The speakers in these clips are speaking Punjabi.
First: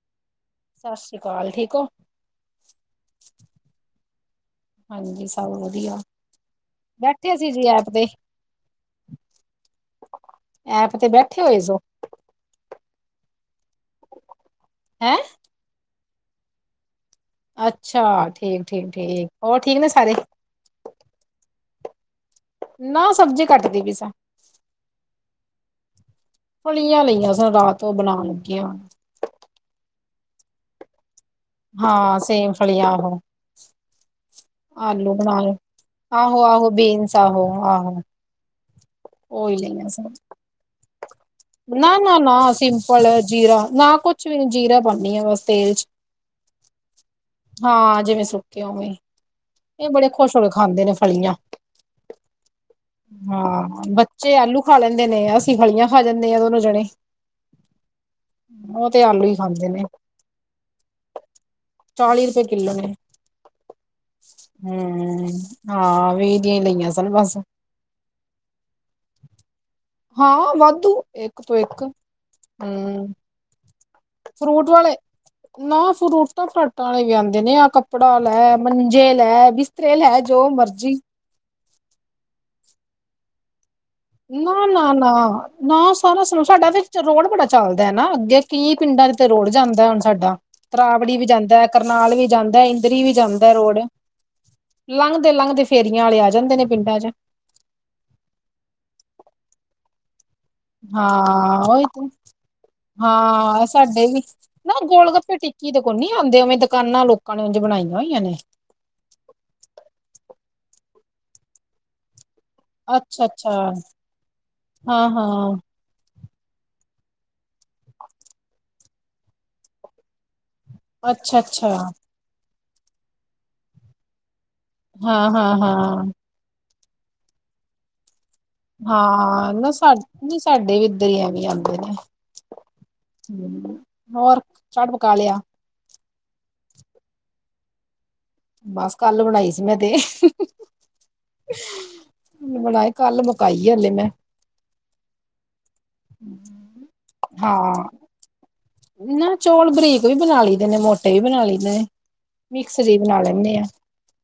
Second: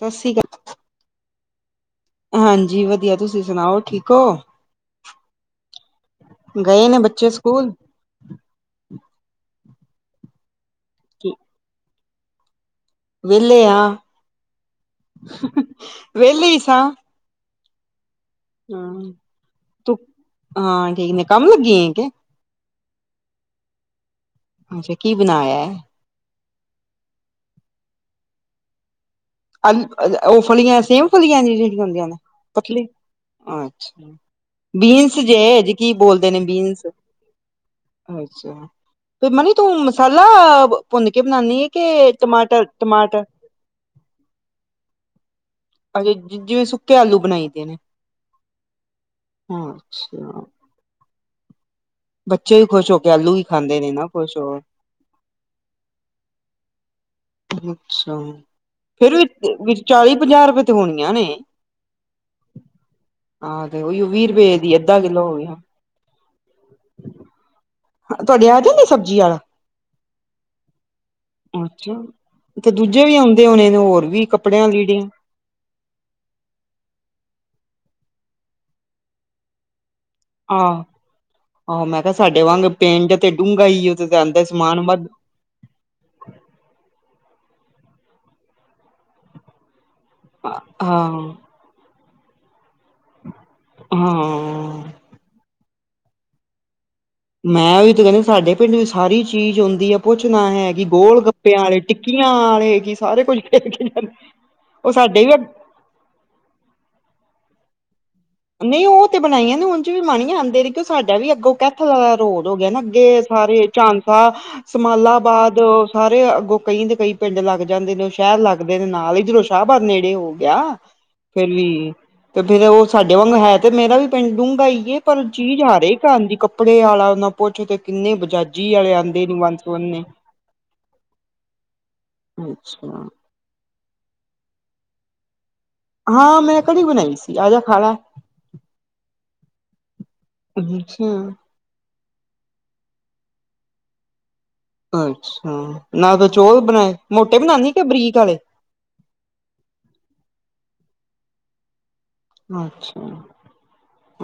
ਸੱਸੀ [unintelligible] ਸ਼ਸ਼ੀ ਕਾਲ ਠੀਕ ਓ? ਹਾਂਜੀ ਵਧੀਆ ਤੁਸੀਂ ਸੁਣਾਓ ਠੀਕ ਓ? ਹਾਂਜੀ ਸਭ ਵਧੀਆ ਗਏ ਨੇ ਬੱਚੇ ਬੈਠੇ ਸੀ ਜੀ ਸਕੂਲ ਐਪ ਤੇ। ਐਪ ਤੇ ਬੈਠੇ ਹੋਏ ਸੋ ਵੇਲੇ ਆ। ਹੈਂ? ਵੇਲੇ ਈ ਸਾਂ। ਅੱਛਾ ਹਾਂ ਠੀਕ-ਠੀਕ-ਠੀਕ ਹੋਰ ਠੀਕ ਨੇ ਤੂੰ ਸਾਰੇ? ਹਾਂ ਠੀਕ ਨੇ ਕੰਮ ਲੱਗੀ ਏ ਕੇ? ਨਾ ਸਬਜ਼ੀ ਕੱਟਦੀ ਪਾਈ ਸਾਂ। ਅੱਛਾ ਕੀ ਬਣਾਇਐ? ਫਲੀਆਂ ਲਈਆਂ ਸਨ ਰਾਤ ਓ ਬਣਾਨ ਲੱਗੀ ਆ। ਆਲ ਅਲ ਓ ਫਲੀਆਂ ਸੇਮ ਫਲੀਆਂ ਜੀਆਂ ਜੇੜੀਆ ਹੁੰਦੀਆਂ ਨੇ ਹਾਂ ਸੇਮ ਪਤਲੇ ਫਲੀਆਂ ਆਹੋ ਅੱਛਾ। ਆਲੂ ਬੀਨਸ ਜੇ ਬਣਾਏ ਜੀ ਕੀ ਬੋਲਦੇ ਨੇ ਆਹੋ ਆਹੋ ਬੀਨਸ ਆਹੋ ਆਹੋ ਅੱਛਾ। ਫੇ ਮਨੀ ਉਹੀ ਤੂੰ ਲਈਆਂ ਸੀ ਮਸਾਲਾ ਭੁੰਨ ਕੇ ਬਣਾਨੀ ਏ ਨਾ ਕੇ ਨਾ ਟਮਾਟਰ-ਟਮਾਟ ਕੁੱਛ ਵੀ ਨੀ ਜ਼ੀਰਾ ਪੋਣੀ ਆ ਬਸ ਤੇਲ ਚ ਜਿਵੇਂ ਸੁੱਕੇ ਆਲੂ ਬਣਾਈ ਦੇ ਨੇ ਹਾਂ ਜਿਵੇਂ ਸੁੱਕਿਆ ਹੋਏ। ਏ ਬੜੇ ਖੁਸ਼ ਹੋ ਅੱਛਾ ਕੇ ਖਾਂਦੇ ਨੇ ਫਲੀਆਂ। ਬੱਚੇ ਵੀ ਖੁਸ਼ ਹੋ ਕੇ ਆਲੂ ਹੀ ਖਾਂਦੇ ਨੇ ਹਾਂ ਨਾ ਬੱਚੇ ਖੁਸ਼ ਹੋ ਆਲੂ ਖਾ ਲੈਂਦੇ ਨੇ ਅ ਸੀਂ ਫਲੀਆਂ ਖਾ ਜਾਂਦੇ ਆ ਦੋਨੋ ਜਣੇ। ਅੱਛਾ, ਉਹ ਤੇ ਫੇਰ ਆਲੂ ਹੀ ਖਾਂਦੇ ਵੀ ਨੇ ਚਾਲੀ ਪੰਜਾਹ ਰੁਪਏ ਤੇ ਹੋਣੀਆਂ ਨੇ। ਚਾਲੀ ਰੁਪਏ ਕਿੱਲੋ ਨੇ। ਹਾਂ ਤੇ ਓਈਓ ਵੀਹ ਰੁਪਏ ਦੀ ਅੱਧਾਂ ਹਮ ਕਿਲੋ ਹੋ ਗਿਆ। ਹਾਂ ਵੀਹ ਦੀਆਂ ਈ ਲਈਆਂ ਸਨ ਬਸ। ਤੁਹਾਡੇ ਆ ਜਾਂਦੇ ਸਬਜ਼ੀ ਆਲਾ। ਹਾਂ ਵਾਧੂ ਇੱਕ ਤੋਂ ਇੱਕ। ਏਥੇ ਦੂਜੇ ਹਮ ਵੀ ਆਉਂਦੇ ਹੋਣੇ ਨੇ ਹੋਰ ਵੀ ਕੱਪੜਿਆਂ ਫਰੂਟ ਵਾਲੇ ਲੀੜਿਆਂ ਨਾ ਫਰੂਟਾਂ -ਫਰਾਟਾਂ ਆਲੇ ਵੀ ਆਉਂਦੇ ਨੇ ਆ ਕੱਪੜਾ ਲੈ, ਮੰਜੇ ਲੈ, ਬਿਸਤਰੇ ਲੈ ਜੋ ਆਹ, ਮਰਜੀ ਆਹ ਮੈਂ ਕਿਹਾ ਸਾਡੇ ਵਾਂਗ ਪਿੰਡ ਤੇ ਡੂੰਘਾ ਈ ਏ ਨਾ, ਨਾ, ਨਾ ਨਾ ਸਾਰਾ ਸੁਣੋ ਸਾਡਾ ਵੀ ਰੋਡ ਬੜਾ ਚੱਲਦਾ ਆ ਨਾ ਅੱਗੇ ਕੀ ਪਿੰਡਾਂ ਚ ਤੇ ਰੋਡ ਜਾਂਦਾ ਹੁਣ ਸਾਡਾ। ਹਾਂ ਤਰਾਵੜੀ ਵੀ ਜਾਂਦਾ, ਕਰਨਾਲ ਵੀ ਜਾਂਦਾ, ਇੰਦਰੀ ਵੀ ਜਾਂਦਾ ਰੋਡ। ਹਾਂ ਲੰਘਦੇ, ਲੰਘਦੇ ਫੇਰੀਆਂ ਵਾਲੇ ਆ ਜਾੰਦੇ ਨੇ ਪਿੰਡਾਂ ਚ। ਮੈਂ ਉਹੀ ਤਾਂ ਕਹਿੰਦੀ ਤੂਹਾਡੇ ਪਿੰਡ ਵਿੱਚ ਸਾਰੀ ਚੀਜ਼ ਆਉਂਦੀ ਹੈ ਪੁੱਛਣਾ ਹੈ ਕਿ ਗੋਲ ਹਾਂ ਗੱਪਿਆਂ ਆਲੇ, ਉਹੀ ਤੇ ਟਿੱਕੀਆਂ ਆਲੇ, ਕਿ ਸਾਰੇ ਕੁੱਝ ਹਾਂ ਖੇਡ- ਖੇਡਾਰੀ ਉਹ ਸਾਡੇ ਵੀ ਕੀਦੇ ਕੋਨੀ ਆਂਦੇ ਉਵੇਂ ਦਕਾਨਾ ਲੋਕਾਂ ਨੇ ਉੰਝ ਬਣਾਈਆਂ ਹੋਈਆਂ ਨੇ। ਨਹੀਂ ਉਹ ਤੇ ਬਣਾਈਆਂ ਨੇ ਉਂਝ ਚ ਵੀ ਮਾਨੀਆਂ ਆਂਦੇ ਨੇ ਕਿ ਸਾਡਾ ਵੀ ਅੱਗੋਂ ਕੈਥਲ ਰੋਡ ਹੋ ਗਿਆ ਨਾ ਅੱਗੇ ਅੱਛਾ ਅੱਛਾ ਸਾਰੇ ਝਾਂਸਾ, ਹਾਂ ਹਾਂ ਸਮਾਲਾਬਾਦ ਸਾਰੇ ਅੱਗੋਂ ਕਈ ਦੇ ਕਈ ਪਿੰਡ ਲੱਗ ਜਾਂਦੇ ਨੇ ਸ਼ਹਿਰ ਲੱਗਦੇ ਨੇ ਨਾਲ, ਈਧਰੋ ਸ਼ਾਹਬਾਦ ਨੇੜੇ ਹੋ ਗਿਆ। ਅੱਛਾ ਫੇਰ ਅੱਛਾ ਵੀ ਤੇ ਫੇਰ ਉਹ ਸਾਡੇ ਵਾਂਗ ਹੈ ਤੇ ਮੇਰਾ ਵੀ ਪਿੰਡ ਡੂੰਘਾ ਈ ਕਿ ਪਰ ਹਾਂ ਹਾਂ ਚੀਜ਼ ਆ ਰਹੀ ਹਾਂ ਕਾਨ ਦੀ ਕੱਪੜੇ ਆਲਾ ਨਾ ਪੋਛ ਕਿੰਨੇ ਬਜਾ ਹਾਂ ਨਾ ਸਾ ਨਹੀਂ ਸਾਡੇ ਵੀ ਇੱਧਰ ਹੀ ਐਵੇਂ ਈ ਆੰਦੇ ਨੇ। ਅੱਛਾ ਹੂ ਹੋਰ ਸਭ ਪਕਾ ਲਿਆ। ਹਾਂ ਮੈਂ ਕੜੀ ਬਣਾਈ ਸੀ, ਆਜਾ ਖਾਲੈ। ਬਸ ਕੱਲ ਬਣਾਈ ਸੀ, ਮੈਂ ਤੇ ਅੱਛਾ ਬਣਾਈ, ਕੱਲ ਮੁਕਾਈ ਹਲੇ ਮੈਂ। ਅੱਛਾ, ਮੈਂ ਤਾਂ ਚੋਲ ਵੀ ਬਣਾਏ ਮੋਟੇ ਬਣਾਉਣੀ ਕਿ ਬਰੀਕ ਆਲੇ? ਨਹੀਂ ਚੋਲ ਬਰੀਕ ਵੀ ਬਣਾ ਲਈਦੇ ਨੇ, ਮੋਟੇ ਵੀ ਬਣਾ ਲਈਦੇ ਨੇ। ਮਿਕਸ ਜਿਹੀ ਅੱਛਾ, ਬਣਾ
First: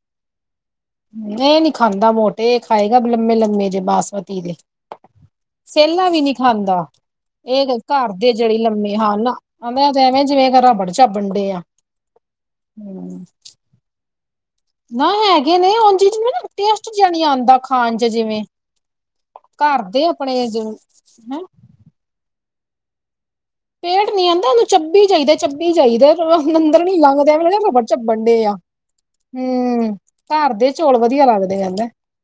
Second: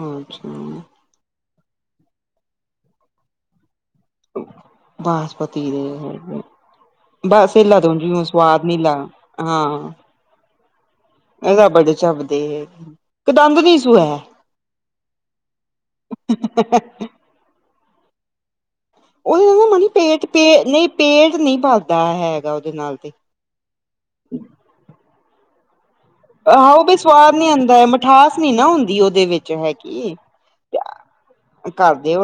ਅੱਛਾ। ਯੇਹ ਨੀ ਖਾਂਦਾ ਮੋਟੇ, ਏ ਖਾਏਗਾ ਲੰਮੇ, ਲੰਮੇ ਜੇ ਬਾਂਸਪਤੀ ਦੇ। ਬਾਸਪਤੀ ਦੇ ਸੇਲਾ ਵੀ ਨਹੀ ਹੈਗੇ ਖਾਂਦਾ। ਇਹ ਬਾਸੀਲਾ ਤੋਂ ਘਰ ਜਿਵੇਂ ਦੇ ਜਿਹੜੇ ਸਵਾਦ ਨੀਲਾ ਲੰਮੇ ਹਨ, ਮੈਂ ਤੇ ਇਨ੍ਹਾਂ ਐਵੇਂ ਜਿਵੇਂ ਰਬੜ ਚਾਬਣ ਡੇ ਆ ਰਬੜ ਝੱਪਦੀ ਏ, ਹੂੰ ਇੱਕ ਦੰਦ ਨਹੀਂ ਸੂ ਹੈ। ਨਾ ਹੈਗੇ ਨੇ, ਉਂਝ ਜਿਵੇਂ ਨਾ ਟੇਸਟ ਜਾ ਆਂਦਾ ਖਾਣ ਚ ਜਿਵੇਂ ਉਹਦੇ ਨਾਲ ਨਾ ਘਰ ਮ ਦੇ ਪੇਟ ਆਪਣੇ ਪੇ ਹੈਂ ਨਹੀਂ ਪੇਟ ਨਹੀ ਭਰਦਾ ਹੈਗਾ ਉਹਦੇ ਨਾਲ ਤੇ ਪੇਟ ਨੀ ਆਂਦਾ, ਉਹਨੂੰ ਚੱਬੀ ਜਾਹੀਦਾ, ਚੱਬੀ ਜਾਹੀਦਾ। ਆਹੋ ਨੰਦਰ ਨੀ ਵੀ ਲੰਘਦੇ, ਸਵਾਦ ਇਵੇ ਨੀ ਲਗਦਾ ਆਉਂਦਾ ਰਬੜ ਹੈ ਚੱਬਣ ਮਿਠਾਸ ਡੇ ਨੀ ਆ, ਨਾ ਹੁੰਦੀ ਉਹਦੇ ਵਿੱਚ ਹਮ ਹੈਗੀ ਘਰ ਦੇ ਚੌਲ ਵਧੀਆ ਲੱਗਦੇ ਕਿਹਦਾ। [unintelligible] ਪਾਵੇ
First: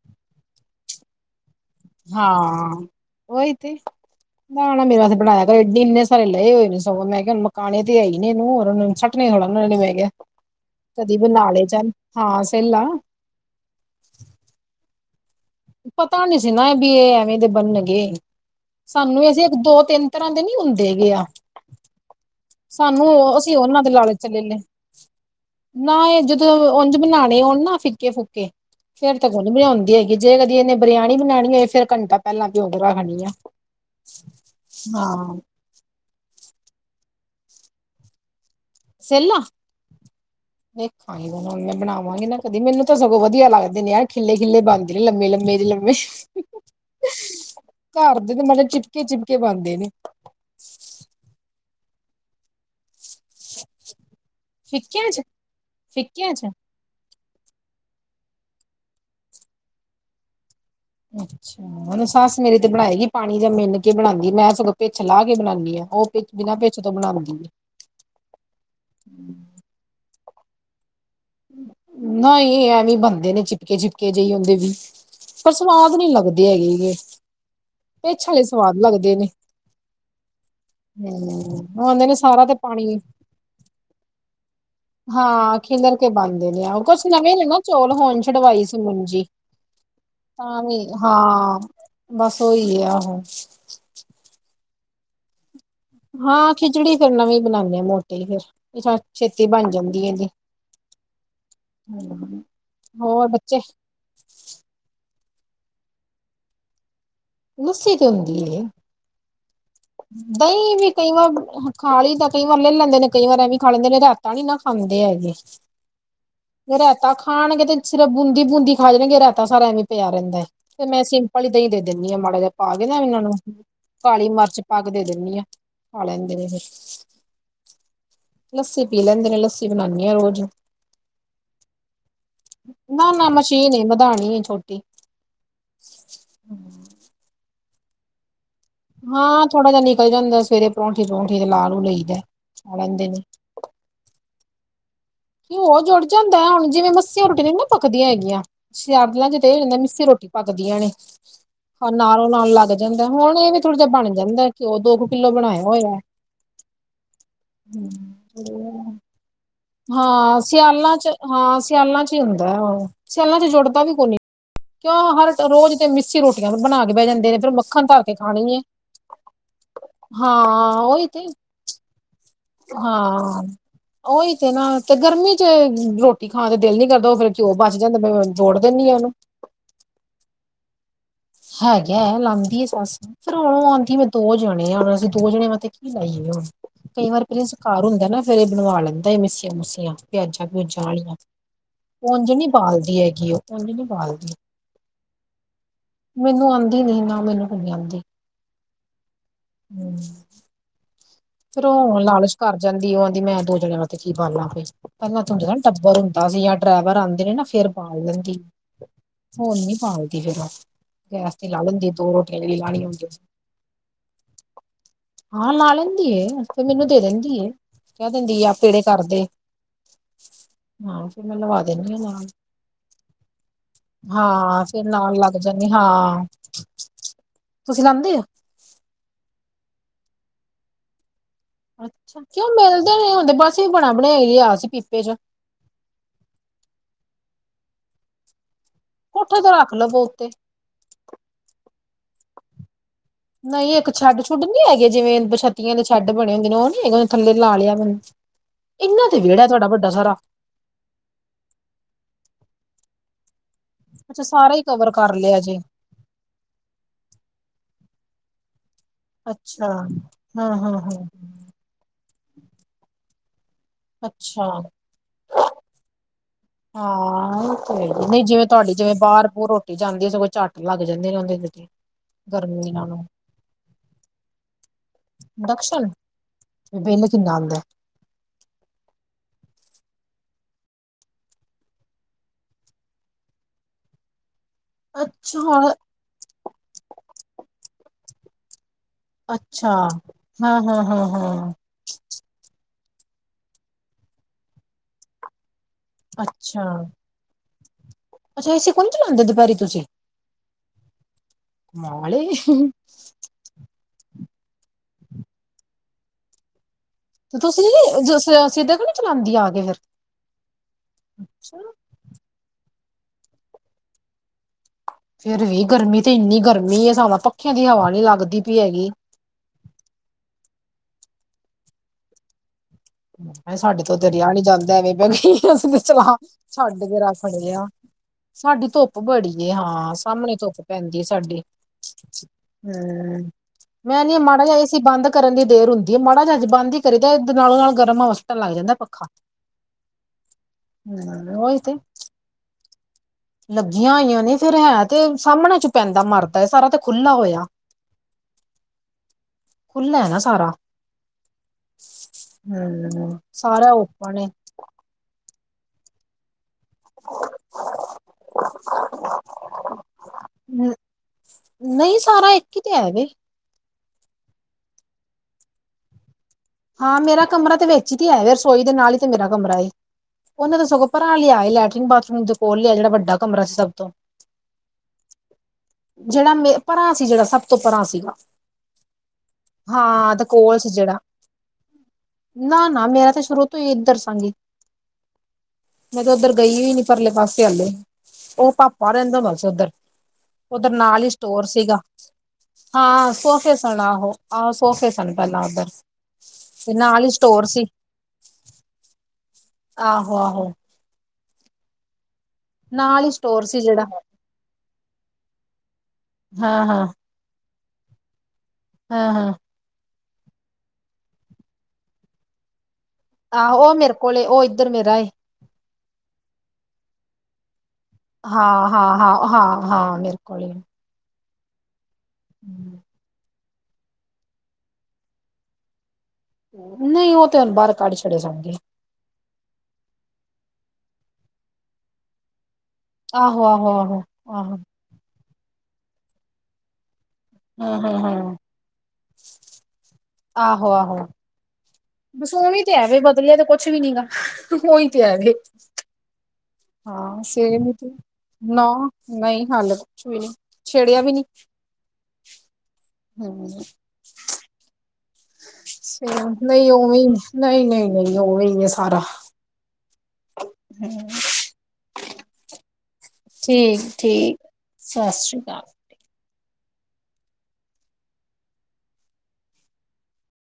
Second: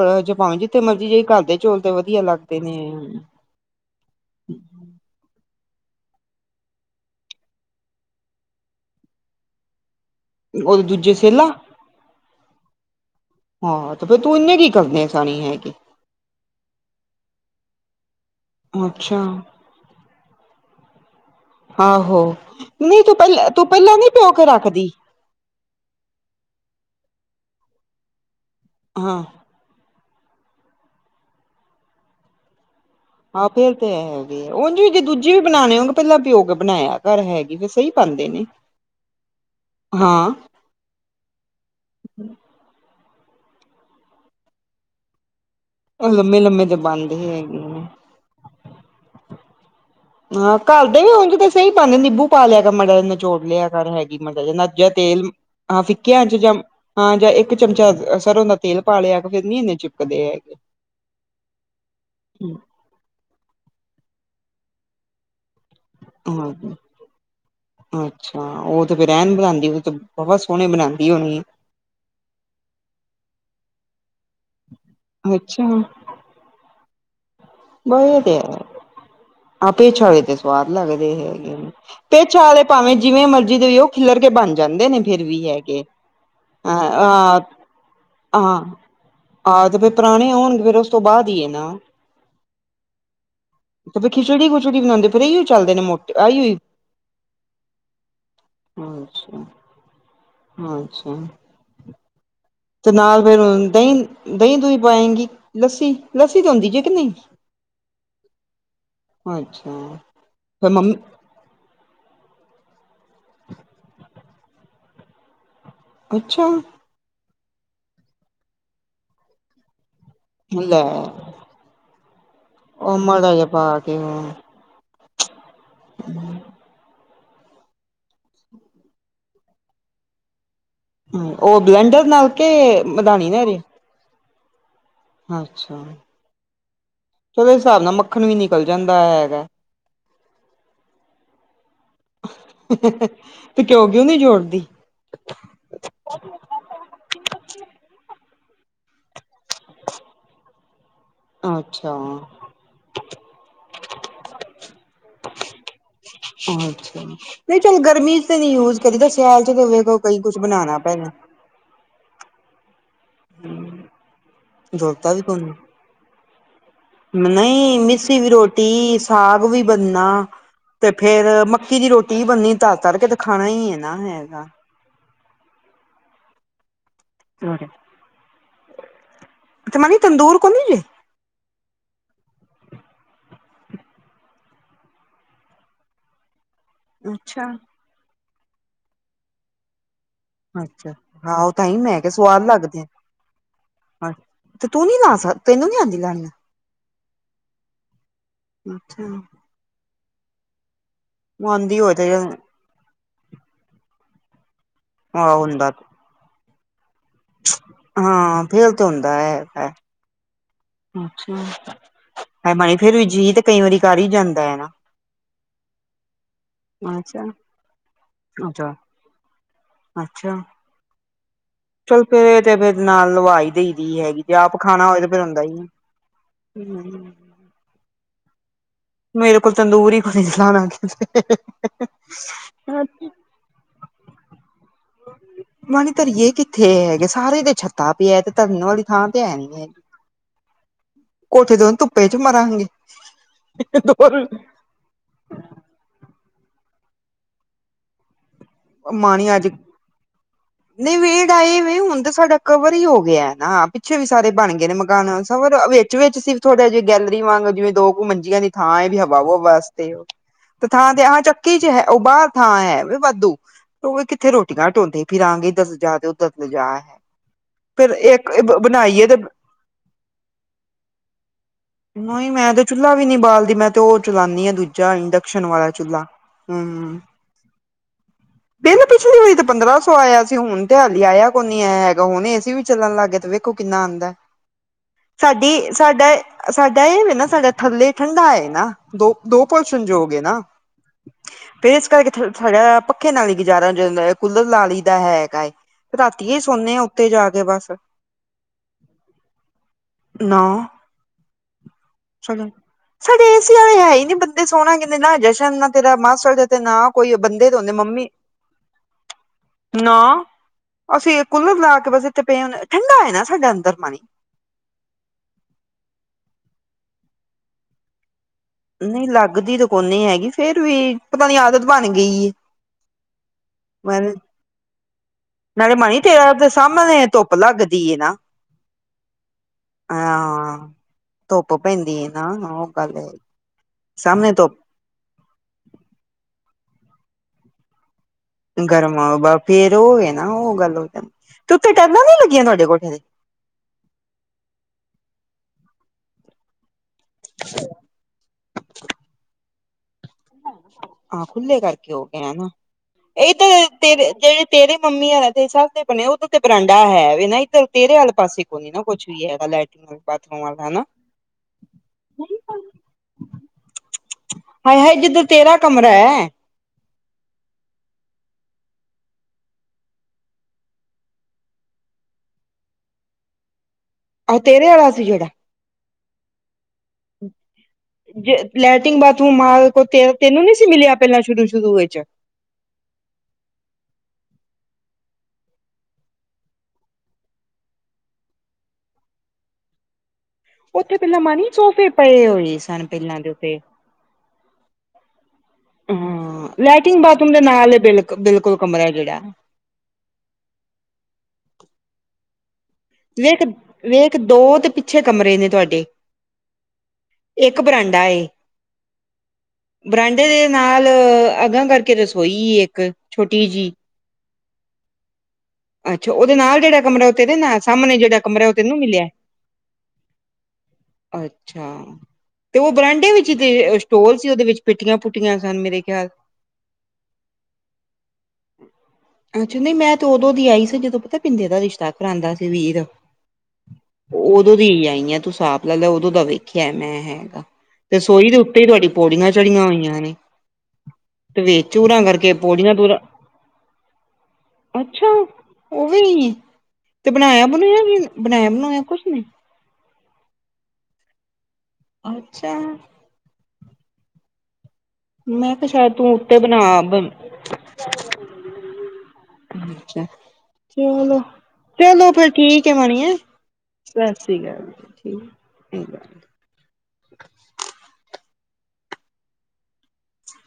ਜਿੱਥੇ ਮਰਜੀ ਜਾਈਏ ਘਰਦੇ ਚੋਲ ਤੇ ਵਧੀਆ ਲੱਗਦੇ ਨੇ। ਓਹੀ ਤੇ। ਦਾਣਾ ਮੇਰਾ ਥ ਬਣਾਇਆ ਘਰੇ, ਇੰਨੇ ਸਾਰੇ ਲਏ ਹੋਏ ਨੇ ਸਗੋਂ ਮੈਂ ਕਿਹਾ ਮਕਾਣੇ ਤੇ ਆਈ ਨੇ ਇਹਨੂੰ ਹੋਰ ਸ ਹੋਣਾ ਉਹਨਾਂ ਨੇ ਮੈਂ ਕਿਹਾ, ਉਹ ਦੂਜੇ ਕਦੀ ਵੀ ਸੇਲਾ ਨਾਲੇ ਚ ਹਾਂ ਸੇਲਾ ਆਹੋ ਤੇ ਫੇਰ ਤੂੰ ਇੰਨੇ ਕੀ ਕਰਦੇ ਆ ਸਾਣੀ ਹੈਗੀ। ਪਤਾ ਨੀ ਸੀ ਨਾ ਵੀ ਇਹ ਐਵੇਂ ਦੇ ਬਣਨ ਗਏ, ਅੱਛਾ ਸਾਨੂੰ ਵੀ ਅਸੀਂ ਇੱਕ ਦੋ ਤਿੰਨ ਤਰ੍ਹਾਂ ਦੇ ਨੀ ਹੁੰਦੇ ਹੇਗੇ ਆ। ਆਹੋ ਨਹੀਂ ਸਾਨੂੰ ਤੂੰ ਪਹਿਲੇ ਅਸੀਂ ਤੂੰ ਉਹਨਾਂ ਦੇ ਪਹਿਲਾਂ ਨੀ ਲਾਲਚ ਚ ਪਿਓ ਲੈ ਕੇ ਲਏ ਰੱਖਦੀ‌। ਨਾ ਇਹ ਜਦੋਂ ਉਝ ਬਣਾਨੇ ਆਣ ਨਾ ਫਿੱਕੇ -ਫੁਕੇ ਫਿਰ ਹਾਂ ਤ ਬਣਾਉਦੀ ਹੈਗੀ, ਜੇ ਕਦੀ ਇਹਨੇ ਬਰਿਆਣੀ ਬਣਾਉਣੀ ਹੋਵੇ ਫੇਰ ਘੰਟਾ ਪਹਿਲਾਂ ਪੀਂਓ ਕੇ ਰੱਖਦੀ ਆ। ਹਾਂ ਫੇਰ ਤੇ ਇਹ ਵੀ ਉਝ ਵੀ ਜੇ ਦੂਜੀ ਹਾਂ ਵੀ ਬਣਾਣੇ ਹੋਗੇ ਪਹਿਲਾਂ ਭਿਉਂ ਕੇ ਬਣਾਇਆ ਕਰ, ਹੈਗੀ ਫਿਰ ਸਹੀ ਬੰਣਦੇ ਨੇ ਸੇਲਾ, ਹਾਂ ਇਹ ਖਾਏ ਗਾ। ਹੁਣ ਮੈਂ ਬਣਾਵਾਂਗੀ ਨਾ ਕਦੀ, ਮੈਨੂੰ ਤਾਂ ਸਗੋਂ ਵਧੀਆ ਲੱਗਦੇ ਨੇ, ਐ ਖਿਲੇ- ਖਿਲੇ ਬਣਦੇ ਨੇ, ਲੰਮੇ- ਲੰਮੇ ਲੰਮੇ ਲੰਮੇ ਤੇ ਬਣਦੇ ਹੈਗੇ ਨੇ ਘਰ ਦੇ ਤੇ ਮਤਲਬ ਚਿਪਕੇ -ਚਿਪਕੇ ਬਣਦੇ ਨੇ। ਹਾਂ, ਘਰਦੇ ਵੀ ਉਂਝ ਤਾਂ ਸਹੀ ਪਾਂਦੇ ਨਿਬੂ ਪਾ ਲਿਆ ਕਰ, ਮਾੜਾ ਜਿਹਾ ਨਿਚੋੜ ਲਿਆ ਕਰ ਹੈਗੀ ਮਾੜਾ ਜ਼ਿਆਦਾ ਫਿੱਕਿਆਂ ਚ ਤੇਲ ਹਾਂ ਫਿੱਕਿਆਂ 'ਚ ਜਾਂ ਹਾਂ ਜਾਂ ਇੱਕ ਚਮਚਾ ਸਰੋਂ ਦਾ ਤੇਲ ਪਾ ਲਿਆ ਫੇਰ ਨੀ ਇੰਨੇ ਚਿਪਕਦੇ ਹੈਗੇ। ਅੱਛਾ! ਹੁਣ ਸੱਸ ਮੇਰੀ ਤੇ ਬਣਾਏਗੀ ਪਾਣੀ ਜਾਂ ਮਿੰਨ ਕੇ ਬਣਾਦੀ, ਮੈਂ ਸਗੋਂ ਪਿੱਛ ਲਾਹ ਕੇ ਬਣਾਨੀ। ਆ, ਉਹ ਪਿਛ, ਹਾਂ ਬਿਨਾਂ ਪਿਛ ਤੋਂ ਬਣਾਉਂਦੀ। ਅੱਛਾ! ਉਹ ਤੇ ਫਿਰ ਐਣ ਬਣਾਦੀ, ਉਹ ਤੇ ਬਹੁਤ ਸੋਹਣੇ ਬਣਾ ਨਈ, ਐਵੇਂ ਬਣਦੇ ਨੇ ਚਿਪਕੇ -ਚਿਪਕੇ ਜਿਹੇ ਓਂਦੇ ਵੀ, ਪਰ ਅੱਛਾ ਸਵਾਦ ਨਹੀਂ ਲੱਗਦੇ। ਹੈਗੇ ਗੇ ਪਿਛ ਵਾਲੇ ਸਵਾਦ ਲੱਗਦੇ ਨੇ। ਆ ਪਿਛ ਵਾਲੇ ਤੇ ਸਵਾਦ ਲੱਗਦੇ ਹੈਗੇ ਨੇ, ਹਮ ਉਹਦੇ ਪਿਛ ਸਾਰਾ ਤੇ ਵਾਲੇ ਭਾਵੇਂ ਪਾਣੀ ਜਿਵੇਂ ਮਰਜ਼ੀ ਦੇਇਓ ਖਿਲਰ ਕੇ ਬਣ ਜਾਂਦੇ ਨੇ ਫਿਰ ਵੀ ਹਾਂ, ਹੈਗੇ। ਖਿਲਰ ਕੇ ਬਣਦੇ ਨੇ ਆ ਹਾਂ ਕੁਛ ਨਵੇਂ ਅ ਨਾ ਚੌਲ ਹੁਣ ਹਾਂ ਛੱਡਵਾਈ ਸੀ ਮੰਜੀ। ਆਹ ਤੇ ਫਿਰ ਪੁਰਾਣੇ ਹੋਣਗੇ ਫੇਰ ਉਸ ਤੋਂ ਬਾਅਦ ਹੀ ਹੈ ਨਾ। ਬਸ ਓਹੀ ਐ, ਆਹੋ। ਫਿਰ ਖਿਚੜੀ ਖੁਚੜ ਬਣਾਦੇ ਫਰੀ ਹੀ ਚੱਲਦੇ ਨੇ ਮਟ ਹਾਂ ਖਿਚੜੀ ਫਿਰ ਨਵੀਂ ਬਣਾਨੀ ਆ ਮੋਟੀ ਫਿਰ, ਕਿ ਚਲ ਅੱਛਾ ਛੇਤੀ ਬਣ ਜਾਂਦੀ ਜੀ। ਅੱਛਾ! ਹੈਲੋ! ਤੇ ਨਾਲ ਫੇਰ ਦਹੀਂ- ਦਹੀਂ, ਦੂਹੀਂ ਪਾਏਂਗੀ ਲੱਸੀ- ਲੱਸੀ ਤੇ ਹੁੰਦੀ ਜੇ ਕਿ ਨੀਂ ਲੱਸੀ ਤੇ ਹੁੰਦੀ ਏ ਅੱਛਾ ਫਿਰ ਦਹੀਂ ਵੀ ਮੰਮੀ ਕਈ ਵਾਰ ਖਾ ਲਈ ਤਾਂ ਕਈ ਵਾਰ ਲੈ ਲੈਂਦੇ, ਕਈ ਵਾਰ ਐ ਵੀ ਖਾ ਲੈਂਦੇ ਨੇ, ਰੈਤਾ ਨੀਂ ਖਾਂਦੇ ਹੈਗੇੇ। ਅੱਛਾ! ਰੈਤਾ ਖਾਣਗੇ ਤੇ ਸਿਰਫ਼ ਬੂੰਦੀ -ਬੂੰਦੀ ਖਾ ਜਾਣਗੇ, ਰੈਤਾ ਸਾਰਾ ਏਵੇਂ ਪਿਆ ਰਹਿੰਦਾ ਲੈ ਤੇ ਮੈਂ ਸਿੰਪਲ ਹੀ ਦਹੀਂ ਦੇ ਦਿੰਦੀ ਆਂ ਮਾੜੇ ਜਿਹਾ ਪਾ ਕੇ ਨਾ ਉਹ ਇਹਨਾਂ ਨੂੰ, ਮਾੜਾ ਜਿਹਾ ਪਾ ਕੇ ਕਾਲੀ ਮਿਰਚ ਪਾ ਕੇ ਦੇ ਦਿੰਦੀ ਆ, ਖਾ ਲੈਂਦੇ ਨੇ ਫਿਰ। ਲੱਸੀ ਪੀ ਲੈਂਦੇ ਨੇ, ਲੱਸੀ ਬਣਾਉਨੀ ਆ ਰੋਜ਼। ਉਹ ਬਲੈਂਡਰ ਨਾਲ ਕੇ ਨਾ -ਨਾ ਮਧਾਣੀ ਨਾਲ ਮਸ਼ੀਨ ਨੀ, ਮਧਾਣੀ ਏ ਛੋਟੀ ਅੱਛਾ! ਚਲੋ ਇਹ ਹਿਸਾਬ ਨਾਲ ਮ ਮੱਖਣ ਵੀ ਨਿਕਲ ਜਾਂਦਾ। ਹਾਂ ਹੈਗਾ ਥੋੜਾ ਜਿਹਾ ਨਿਕਲ ਜਾਂਦਾ, ਸਵੇਰੇ ਪਰੌਂਠੀ -ਪਰੌਂਠੀ ਤੇ ਲਾ ਲੂ ਲਈਦਾ, ਖਾ ਲੈਂਦੇ ਨੇ। ਤੇ ਘਿਉ ਘੀਉ ਨਹੀਂ ਜੋੜਦੀ? ਘਿਉ ਜੁੜ ਜਾਂਦਾ ਐ, ਹੁਣ ਜਿਵੇਂ ਮਿੱਸੀਆਂ ਰੋਟੀ ਨੀ ਨਾ ਪੱਕਦੀਆਂ ਹੈਗੀਆਂ। ਸਰਦੀਆਂ ਚ ਤੇ ਏ ਹੁੰਦਾ ਮਿੱਸੀ ਰੋਟੀ ਪਕਦੀਆਂ ਨੇ। ਹਾਂ ਅੱਛਾ ਨਾਲੋਂ ਨਾਲ ਲੱਗ ਜਾਂਦਾ, ਹੁਣ ਇਹ ਵੀ ਥੋੜਾ ਜਿਹਾ ਬਣ ਜਾਂਦਾ ਘਿਉ, ਦੋ ਕੁ ਕਿੱਲੋ ਬਣਾਇਆ ਹੋਇਆ। ਅੱਛਾ! ਨਹੀਂ ਚੱਲ ਗਰਮੀ ਚ ਤਾਂ ਨੀ ਯੂਜ ਕਰੀਦਾ, ਸਿਆਲ ਚ ਵੇਖ ਕਈ ਕੁਛ ਹਾਂ ਬਣਾਣਾ ਸਿਆਲਾਂ ਚ ਪੈਂਦਾ। ਹਾਂ ਸਿਆਲਾਂ ਚ ਹੀ ਹੁੰਦਾ ਏ, ਸਿਆਲਾਂ ਚ ਜੁੜਦਾ ਵੀ ਕੋ ਨੀਂ ਜੁੜਦਾ ਵੀ ਕੋਈ, ਰੋਟੀਆਂ ਬਣਾ ਕੇ ਬਹਿ ਜਾਂਦੇ ਨੇ ਫਿਰ ਨਹੀਂ ਮੱਖਣ ਧਰ ਕੇ ਮਿੱਸੀ ਵੀ ਖਾਣੀ ਹੈ ਰੋਟੀ ਸਾਗ ਵੀ ਬਣਨਾ ਹਾਂ ਤੇ ਉਹੀ ਫੇਰ ਮੱਕੀ ਦੀ ਰੋਟੀ ਵੀ ਬਣਨੀ। ਤਾਂ ਕਰ ਕੇ ਤੇ ਹਾਂ ਖਾਣਾ ਇਨ੍ਹਾਂ ਨਾ ਉਹੀ ਹੈਗਾ। ਤੇ ਨਾ ਤੇ ਗਰਮੀ ਚ ਰੋਟੀ ਖਾਣ ਤੇ ਦਿਲ ਨੀ ਕਰਦਾ, ਉਹ ਫਿਰ ਘਿਓ ਬਚ ਜਾਂਦਾ ਫਿਰ ਮੈਂ ਜੋੜ ਦਿੰਦੀ ਓਨੂੰ। ਤੇ ਮਣੀ ਤੰਦੂਰ ਕੋ ਨੀ ਜੇ? ਹੈਗਾ ਲੈਂਦੀ ਏ ਸੱਸ। ਫਿਰ ਹੁਣ ਅੰਟੀ ਮੈਂ ਦੋ ਜਣੇ ਆਂ, ਅਸੀਂ ਦੋ ਜਣੇ ਵਾਸਤੇ ਕੀ ਲਾਈਏ ਹੁਣ। ਕਈ ਵਾਰ ਅੱਛਾ ਪਿ੍ਂਸ ਘਰ ਹੁੰਦਾ ਏ ਨਾ ਫੇਰ ਏ ਬਣਵਾ ਲੈਂਦਾ ਐ ਮਿੱਸੀਆਂ ਮੁਸੀਆਂ। ਪਿਆਜਾਂ ਪਿਊਜਾਂ ਅੱਛਾ ਵਾਲੀਆਂ ਆਹੋ ਤਾਂਹੀ ਮੈਂ ਕਿਹਾ ਉੰਝ ਸਵਾਦ ਨੀ ਲੱਗਦੇ ਬਾਲਦੀ ਹੈਗੀ ਓ ਉੰਝ ਨੀ ਬਾਲਦੀ। ਤੇ ਤੂੰ ਨੀ ਨਾ ਲਾ ਸਕ ਤੈਨੂੰ ਨੀ ਆਂ ਮੈਨੂੰ ਆਂਦੀ ਨੀ ਨਾ ਮੈਨੂੰ ਕੋਨੀ ਆਂਦੀ। ਅੱਛਾ। ਹੂੰ। ਫੇਰ ਓ ਆਉਂਦੀ ਹੋਏ ਹੋਨ ਤੇ ਲਾਲਚ ਆਹ ਕਰ ਜਾਂਦੀ। ਓ ਆਂਦੀ ਮੈਂ ਦੋ ਜਣੇਆਂ ਵਾਸਤੇ ਕੀ ਬਾਲਾਂ ਪਈ ਪੈਲਾਂ ਤ ਹੁੰਦ ਸੀ ਨਾ ਹੁੰਦਾ ਟੱਬਰ ਹੁੰਦਾ ਸੀ ਯਾ ਡਰੈਵਰ ਆਂ ਨੇ ਨਾ ਫੇਰ ਬਾਲ ਲੈਂਦੀ। ਹਾਂ ਫੇਲ ਤੇ ਹੁੰਦਾ ਹੋਨ ਹੈ। ਨੀ ਬਾਲਦੀ ਫੇਰ ਓ। ਗੈਸ ਤੇ ਈ ਲਾ ਅੱਛਾ। ਲੈਂਦੀ ਏ ਦੋ ਰੋਟੀਆਂ ਜੇੜੀਆਂ ਮਨ ਲਾਣੀਆਂ ਫੇਰ ਵੀ ਹੁੰਦੀ ਆਂ। ਜੀਅ ਤੇ ਕਈ ਵਾਰੀ ਕਰ ਹੀ ਜਾਂਦਾ ਹੈ ਨਾ। ਹਾਂ ਲਾ ਲੈਂ ਤੇ ਮੈਨੂੰ ਦੇ ਅੱਛਾ। ਦਿੰਦੀ ਏ। ਕੈ ਦੇਂਦੀ ਏ ਆ ਅੱਛਾ, ਪੇੜੇ ਕਰਦੇ। ਅੱਛਾ। ਹਾਂ ਫੇਰ ਮੈਂ ਲਵਾ ਦਿੰਦੀ ਹਾਂ ਚੱਲ ਫੇਰ ਨਾਲ ਏ ਤੇ ਫੇਰ ਨਾਲ ਲਵਾਈ ਦਈ ਦੀ ਹੈਗੀ ਜੇ ਆਪ ਹਾਂ ਖਾਣਾ ਹੋਵੇ ਤੇ ਨਾਲ ਫੇਰ ਲੱਗ ਹੁੰਦਾ ਈ ਏ। ਜਾਂਦੀ ਹੂੰ। ਤੁਸੀ ਲਾਂਦੇ ਓ? ਮੇਰੇ ਕੋਲ ਤੰਦੂਰੀ ਕੋਈ ਤੇ ਲਾਨਾ ਕੀ ਅੱਛਾ। ਕਉਂ ਮਿਲਦੇ ਨੇ ਹੁਨ ਤੇ ਬਸੀ ਵੀ ਬਣਾ ਬਣਾਏਆ ਈ ਲੇਆ ਸੀ ਪੀਪੇ ਚ। ਨਾਲੇ ਧਰੀਏ ਕਿੱਥੇ ਹੈਗੇ ਸਾਰੇ ਤੇ ਛੱਤਾ ਪੇਆ ਤੇ ਧਰਨ ਵਾਲੀ ਥਾਂ ਹੈ ਕੋਠੇ ਤੇ ਨੀ ਹੈ। ਰੱਖ ਲਵੋ ਉੱਤੇ। ਕੋਠੇ ਤੇ ਹੁਨ ਧੁੱਪੇ ਚ ਮਰਾਂਗੇ। ਨਈ ਏਕ ਸੈ਼ਡ ਸੁੱਡ ਨੀ ਹੈਗੇ। ਜਿਵੇਂ ਛੱਤੀਆਂ ਦੇ ਸੈ਼ਡ ਬਣੇ ਹੁੰਦੇ ਨੇ ਓ ਨੀ ਹੈਗੇ ਨ ਥੱਲੇ ਲਾ ਲੇਆ ਮਨ ਓ ਮਾਣੀ ਅੱਜ। ਨਈ ਵੇੜਾ ਇਵੇ ਹੁਨ ਤਾਂ ਸਾਡਾ ਕਵਰ ਈ ਹੋ ਗੇਆ ਨਾ। ਪਿੱਛੇ ਵੀ ਅੱਛਾ ਸਾਰੇ ਬਣ ਸਾਰਾ ਹੀ ਗੇ ਨੇ ਕਵਰ ਕਰ ਮਕਾਨ ਸ ਲਿਆ ਜੇ ਵਿੱਚ-ਵਿੱਚ ਸੀ ਥੋੜਾ ਜੇ ਗੈਲਰੀ ਵਾਂਗ ਜਿਵੇਂ ਦੋ ਕੁ ਮੰਜੀਆਂ ਦੀ ਥਾਂ ਏ ਵੀ ਹਵ ਵਾਵੋ ਅੱਛਾ ਵਾਸਤੇ ਹਾਂ ਤੇ ਹਾਂ ਥਾਂ ਤੇ ਹਾਂ ਆ ਚੱਕੀ ਚ ਹੈ। ਓ ਬਾਰ ਥਾਂ ਹੈ ਵੇ ਵਾਧੂ। ਓਈ ਕਿੱਥੇ ਅੱਛਾ ਰੋਟੀਆਂ ਟੌਂਦੇ ਫਿਰਾਂਗੇ। ਦਰ ਜਾ ਤੇ ਓਦਰ ਲਜਾ। ਹਾਂ, ਓ ਤੇ ਹੈ ਈ ਨਈ ਜਿਵੇਂ ਤੁਆਡੀ ਜਿਵੇਂ ਬਣਾਈਏ ਤੇ ਬਾਰ ਬੁਰ ਰੋਟੀ ਜਾਂਦੀ ਸਗੋਂ ਚੱਟ ਲੱਗ ਜਾਂਦੇ ਨੇ ਔਂਦੇ ਵਿਚੇ। ਨਹੂ ਮੈਂ ਤੇ ਚੁੱਲ੍ਹਾ ਵੀ ਨੀ ਬਾਲਦੀ। ਮੈਂ ਤੇ ਓ ਚਲਾਨੀ ਆਂ ਦੂਜਾ ਇੰਡਕਸ਼ਨ ਵਾਲਾ ਚੁੱਲਾ। ਹੂੰ। ਬਿੱਲ ਕਿੰਨਾ ਆਂਦੇ? ਬਿੱਲ ਪਿਛਲੀ ਵਾਰੀ ਤੇ ਪੰਦਰਾਂ ਸੌ ਆਏਆ ਸੀ। ਹੁਨ ਤੇ ਹਾਲੀ ਆਏਆ ਕੋ ਨੀ ਐ ਹੈਗਾ। ਹੁਨ ਤੇ ਏਸੀ ਵੀ ਚੱਲਣ ਲੱਗਗੇ ਤੇ ਵੇ ਖੋ ਕਿੰਨਾ ਆਂਦਾ ਐ। [inaudible] ਅੱਛਾ ਸਾਡੀ, ਸਾਡਾ, ਸਾਡਾ ਏ ਵੇ ਨਾ ਸਾਡਾ ਥੱਲੇ ਠੰਡਾ ਏ ਨਾ। ਦੋ, ਦੋ ਅੱਛਾ ਪੋਰਸ਼ਨ ਜੋ ਹੋਗੇ ਨਾ। ਹਾਂ ਹਾਂ ਹਾਂ ਹਾਂ ਤੇ ਏਸ ਕਰਕੇ ਸਾਡਾ ਪੱਖੇ ਨਾਲ ਈ ਗੁਜਾਰਾ ਹੋ ਜਾਂਦਾ ਹੈਗਾ ਏ। ਕੂਲਰ ਲਾ ਲਈ ਦਾ ਹੈਗਾ ਏ। ਰਾਤੀਏ ਅੱਛਾ ਸੋਨੇ ਆ ਉੱਤੇ ਜਾ ਕੇ ਬਸ। ਅੱਛਾ, ਏਸੀ ਕੋਨੀ ਚਲਾਂਦੇ ਦੁਪੈਰੀ ਤੁਸੀ ਨਾ ਕਮਾਲ ਏ। ਸਾਡੇ ਸਾਡੇ ਏਸੀ ਵਾਲੇ ਹੈ ਈ ਨੀ ਬੰਦੇ ਸੋਣਾ ਕਿੰਨੇ ਨਾ ਜਸ਼ਨ, ਨਾ ਤੇਰਾ ਮਾਸੜ ਤੇ ਨਾ ਕੋਈ ਤੇ ਬੰਦੇ। ਦੇ ਤੁਸੀਂ ਮੰਮੀ, ਸਿੱਧਾ ਕਿਉਂ ਨੀ ਚਲਾਉਂਦੀ ਆ ਕੇ ਨਾ ਅਸੀ ਕੁੱਲਰ ਫਿਰ ਲਾ ਤੇ ਬਸ ਏਥੇ ਪਏ ਹੁੰਨੇ ਠੰਡਾ ਏ ਨਾ ਸਾਡਾ ਅੰਦਰ ਪਾਣੀ। ਫੇਰ ਵੀ ਗਰਮੀ ਤੇ ਇੰਨੀ ਗਰਮੀ ਏ ਸਵਾਂ ਪੱਖੇਆਂ ਦੀ ਹਵਾ ਨੀ ਲੱਗਦੀ। ਪਈ ਹੈਗੀ। ਨਈ, ਲੱਗਦੀ ਤਾਂ ਕੋਨੀ ਹੈਗੀ, ਫੇਰ ਵੀ ਪਤਾ ਨੀ ਆਦਤ ਬਨ ਗਈ ਏ। ਹਾਏ, ਸਾਡੇ ਤੋਂ ਮੈਂ ਤਾਂ ਰਿਆ ਨੀ ਜਾਂਦਾ ਐਵੇਂ ਪਏ ਕਹੀਏ। ਅਹ ਨਾਲੇ ਸਮੁਚ ਮਣੀ ਰਹਾ, ਤੇਰਾ ਤੇ ਛੱਡ ਕੇ ਸਾਹਮਣੇ ਰਾਹ ਫੜ ਧੁੱਪ ਲਿਆ। ਲੱਗਦੀ [unintelligible] ਏ ਨਾ ਸਾਡੀ ਧੁੱਪ ਬੜੀ ਏ ਹਾਂ, ਸਾਮਣੇ ਹਾਂ ਧੁੱਪ ਪੈਂਦੀ ਏ ਸਾਡੀੇ, ਧੁੱਪ ਪੈਂਦੀ ਏ ਨਾ ਉਹ ਗੱਲ ਹੈ ਹੂੰ। ਮੈਂ ਨੀ, ਸਾਹਮਣੇ ਮਾੜਾ ਧੁੱਪ ਜੇ ਏ, ਸੀ ਬੰਦ ਕਰਨ ਦੀ ਦੇਰ ਹੁੰਦੀ ਏ, ਮਾੜਾ ਜੇਆ ਜੇ ਬੰਦ ਈ ਕਰੀਦੈ, 'ਤੇ ਨਾਲੋਂ -ਨਾਲ ਗਰਮ ਹਵਸ। ਗਰਮ ਹਵਾ, ਫੇਰ ਓ ਏ ਨਾ ਉਹ ਗੱਲ, ਹੂੰ 'ਤੇ ਉੱਤੇ ਟੈਲਾਂ ਨੀ ਲੱਗੀਆਂ ਤੁਹਾਡੇ ਕੋਠੇ ਤੇ? ਲੱਜੀਆਂ ਹੋਈਆ ਨੇ, ਫੇਰ ਹੈ ਤੇ ਸਾਮਣੇ 'ਚ ਪੈਂਦਾ ਮਰ। ਐਹ ਸਾਰਾ ਤੇ ਖੁੱਲ੍ਹਾ ਹੋਇਆ, ਖੁੱਲਾ ਹੈ ਨਾ। ਸਾਰਾ ਹਾਂ ਖੁੱਲੇ ਕਰਕੇ ਹੋ ਗਿਆ ਨਾ, ਹੂੰ ਇਹ ਤਾਂ ਸਾਰਾ ਤੇਰੇ ਓਪਨ ਏ। ਜੇੜੇ ਤੇਰੀ ਮੰਮੀ ਆਲਾ ਦੇ ਹਿਸਾਬ ਦੇ ਬਨਿਆ ਓਦੋਂ। 'ਤੇ ਬ੍ਰਾਂਡਾ ਹੈ ਵੇ ਨਾ ਇੱਧਰ? ਤੇਰੇ ਆਲੇ- ਪਾਸੇ ਕੋਈ ਨਾ ਕੁੱਛ ਵੀ ਹੈਗਾ, ਲੈਟ ਬਾਥਰੂਮ ਵਲ ਹੈਨਾ? ਨਈ, ਸਾਰਾ ਇੱਕ ਈ 'ਤੇ ਹੈ ਵੇ। ਹਾਏ-ਹਾਏ, ਜਿਦੱਰ ਤੇਰਾ ਕਮਰਾ ਹੈ। ਹਾਂ, ਮੇਰਾ ਕਮਰਾ 'ਤੇ ਵਿੱਚ ਈ 'ਤੇ ਹੈ ਵੇ, ਰਸੋਈ ਦੇ ਨਾਲ ਈ 'ਤੇ ਮੇਰਾ ਕਮਰਾ ਏ। ਉਨਾ ਤਾਂ ਸਗੋਂ ਪਰਾਂ ਲੇਆ ਏ, ਲੈਟ੍ਰਿਨ ਬਾਥਰੂਮ ਦੇ ਕੋਲ ਲੇਆ, ਜੇੜਾ ਵੱਡਾ ਕਮਰਾ ਸੀ ਸਭ ਤੋਂ। ਆਹ, ਤੇਰੇ ਆਲਾ ਸੀ ਜੇੜਾ। ਜਿਹੜਾ ਮੇ ਪਰ੍ਹਾ ਜੇ ਲੈਟ੍ਰਿਨ ਬਾਥਰੂਮ ਮਾਲ ਕੋ ਹਾਂ ਤੇ ਤੈਨੂੰ ਨੀ ਸੀ ਮਿਲਿਆ ਪੈਲਾਂ ਸ਼ੁਰੂ- ਸ਼ੁਰੂ ਵਿੱਚ। ਨਾ-ਨਾ, ਮੇਰਾ ਤਾਂ ਸ਼ੁਰੂ ਤੋਂ ਈ ਇਧਰ ਸਾਂਗੀੇ। ਮੈਂ ਤੇ ਓੱਧਰ ਗਈ ਈ ਨੀ, ਪਰਲੇ ਪਾਸੇ ਹਾਲੇ। ਓ ਭਾਪਾ ਰੈਂਦਾ ਬਸ ਓੱਧਰ। ਓੱਧਰ ਉੱਥੇ ਨਾਲ ਈ ਪਹਿਲਾਂ ਸਟੋਰ ਮਾਨੀ ਸੀਗਾ। ਸੋਫੇ ਪਏ ਹੋਏ ਸਨ ਹਾਂ, ਪਹਿਲਾਂ ਦੇ ਸੋਫੇ ਉੱਤੇ ਸਨ ਆਹੋ। ਆਹੋ, ਸੋਫੇ ਸਨ ਪੈਲਾਂ ਉੱਦਰ। ਹਾਂ, ਲੈਟਿਨ-ਬਾਥਰੂਮ ਦੇ ਨਾਲ ਏ ਬਿਲ- ਬਿਲਕੁਲ ਕਮਰਾ ਜੇੜਾ। ਆਹੋ-ਆਹੋ। ਨਾਲ ਹੀ ਵੇਖ, ਸਟੋਰ ਸੀ ਜਿਹੜਾ ਵੇਖ ਦੋ 'ਤੇ ਪਿੱਛੇ ਕਮਰੇ ਨੇ ਤੁਹਾਡੇ। ਹਾਂ ਹਾਂ ਇੱਕ ਬ੍ਰਾਂਡਾ ਏ। ਹਾਂ-ਹਾਂ। ਬਰਾਂਡੇ ਦੇ ਨਾਲ ਅੱਗਾਂ ਕਰਕੇ ਰਸੋਈ ਏ ਇੱਕ। ਛੋਟੀ ਆਹੋ ਜਿਹੀ ਉਹ ਮੇਰੇ ਕੋਲ ਏ, ਉਹ ਇੱਦਰ ਮੇਰਾ ਏ। ਅੱਛਾ, ਓਦੇ ਨਾਲ ਜੇੜਾ ਕਮਰਾ ਓ ਤੇਰੇ ਨਾ, ਸਾਮਣੇ ਜੇ ਹਾਂ-ਹਾਂ-ਹਾਂ-ਹਾਂ-ਹਾਂ, ਮੇਰੇ ਕੋਲ ਏ। ਅੱਛਾ, 'ਤੇ ਉਹ ਬਰਾਂਡੇ ਵਿੱਚ ਜਿਦੇ ਸਟੋਲ ਸੀ ਉਦੇ ਵਿੱਚ ਪੇਟੀਆਂ ਪੁੱਟੀਆਂ ਸਨ, ਮੇਰੇ ਖਿਆਲ। ਨਈ, ਉਹ ਤੇ ਹੁਨ ਬਾਰ ਕੱਢ ਛਡੇ ਜਾਨਗੇ। ਅੱਛਾ, ਨਈ ਮੈਂ ਤੇ ਉਦੋਂ ਦੀ ਆਈ ਸੀ, ਜਦੋਂ ਪਤੈ, ਪਿੰਦੇ ਦਾ ਰਿਸ਼ਤਾ ਕਰਾਂਦਾ ਸੀ ਵੀਰ। ਆਹੋ ਆਹੋ ਆਹੋ ਓਦੋਂ ਆਹੋ ਦੀ ਆਈ ਆ, ਤੂੰ ਹਿਸਾਬ ਲਾ ਲੈ, ਓਦੋਂ ਦਾ ਵੇਖਿਆ ਮੈਂ ਹੈਗਾ। ਹਾਂ ਹਾਂ ਰਸੋਈ ਦੇ ਹਾਂ ਉੱਤੇ ਈ ਤੁਹਾਡੀ ਪੌੜੀਆਂ ਚੜੀਆਂ ਹੋਈਆਂ ਨੇ, ਆਹੋ ਆਹੋ ਤੇ ਵਿਚ ਉਰਾਂ ਬਸ ਓਵੇਂ ਤੇ ਹੈ ਵੇ, ਬਦਲਿਆ ਤੇ ਕੁਛ ਵੀ ਨੀ ਗਾ, ਓਈ ਤੇ ਅੱਛਾ ਹੈ ਵੇ। ਉਹ ਵੀ ਤੇ ਹਾਂ, ਬਣਾਇਆ ਸੇਮ ਈ ਬਣੂਇਆ 'ਤੇ, ਵੀ ਬਣਾਇਆ ਨਾ, ਬਣਾਇਆ ਕੁਛ ਨੀ ਨਈ ਹਾਲੇ। ਕੋਈ ਨੀ, ਛੇੜਿਆ ਵੀ ਨੀ। ਅੱਛਾ। ਹੂੰ। ਮੈਂ ਕਿਹਾ ਸ਼ਾਇਦ ਤੂੰ ਸੇਮ, ਉੱਤੇ ਬਣਾ ਨਈ ਉਵੇਂ, ਬਣ ਨਈ-ਨਈ-ਨਈ, ਉਵੇਂ ਈ ਏ ਸਾਰਾ। ਅੱਛਾ ਚਲੋ ਚਲੋ ਫਿਰ ਠੀਕ ਏ ਬਣ ਠੀਕ ਸਤਿ ਠੀਕ ਸ੍ਰੀ ਆਕਾਲ ਸਤਿ ਠੀਕ ਹੈ ਸ੍ਰੀ ਅਕਾਲ ਠੀਕ ਹੈ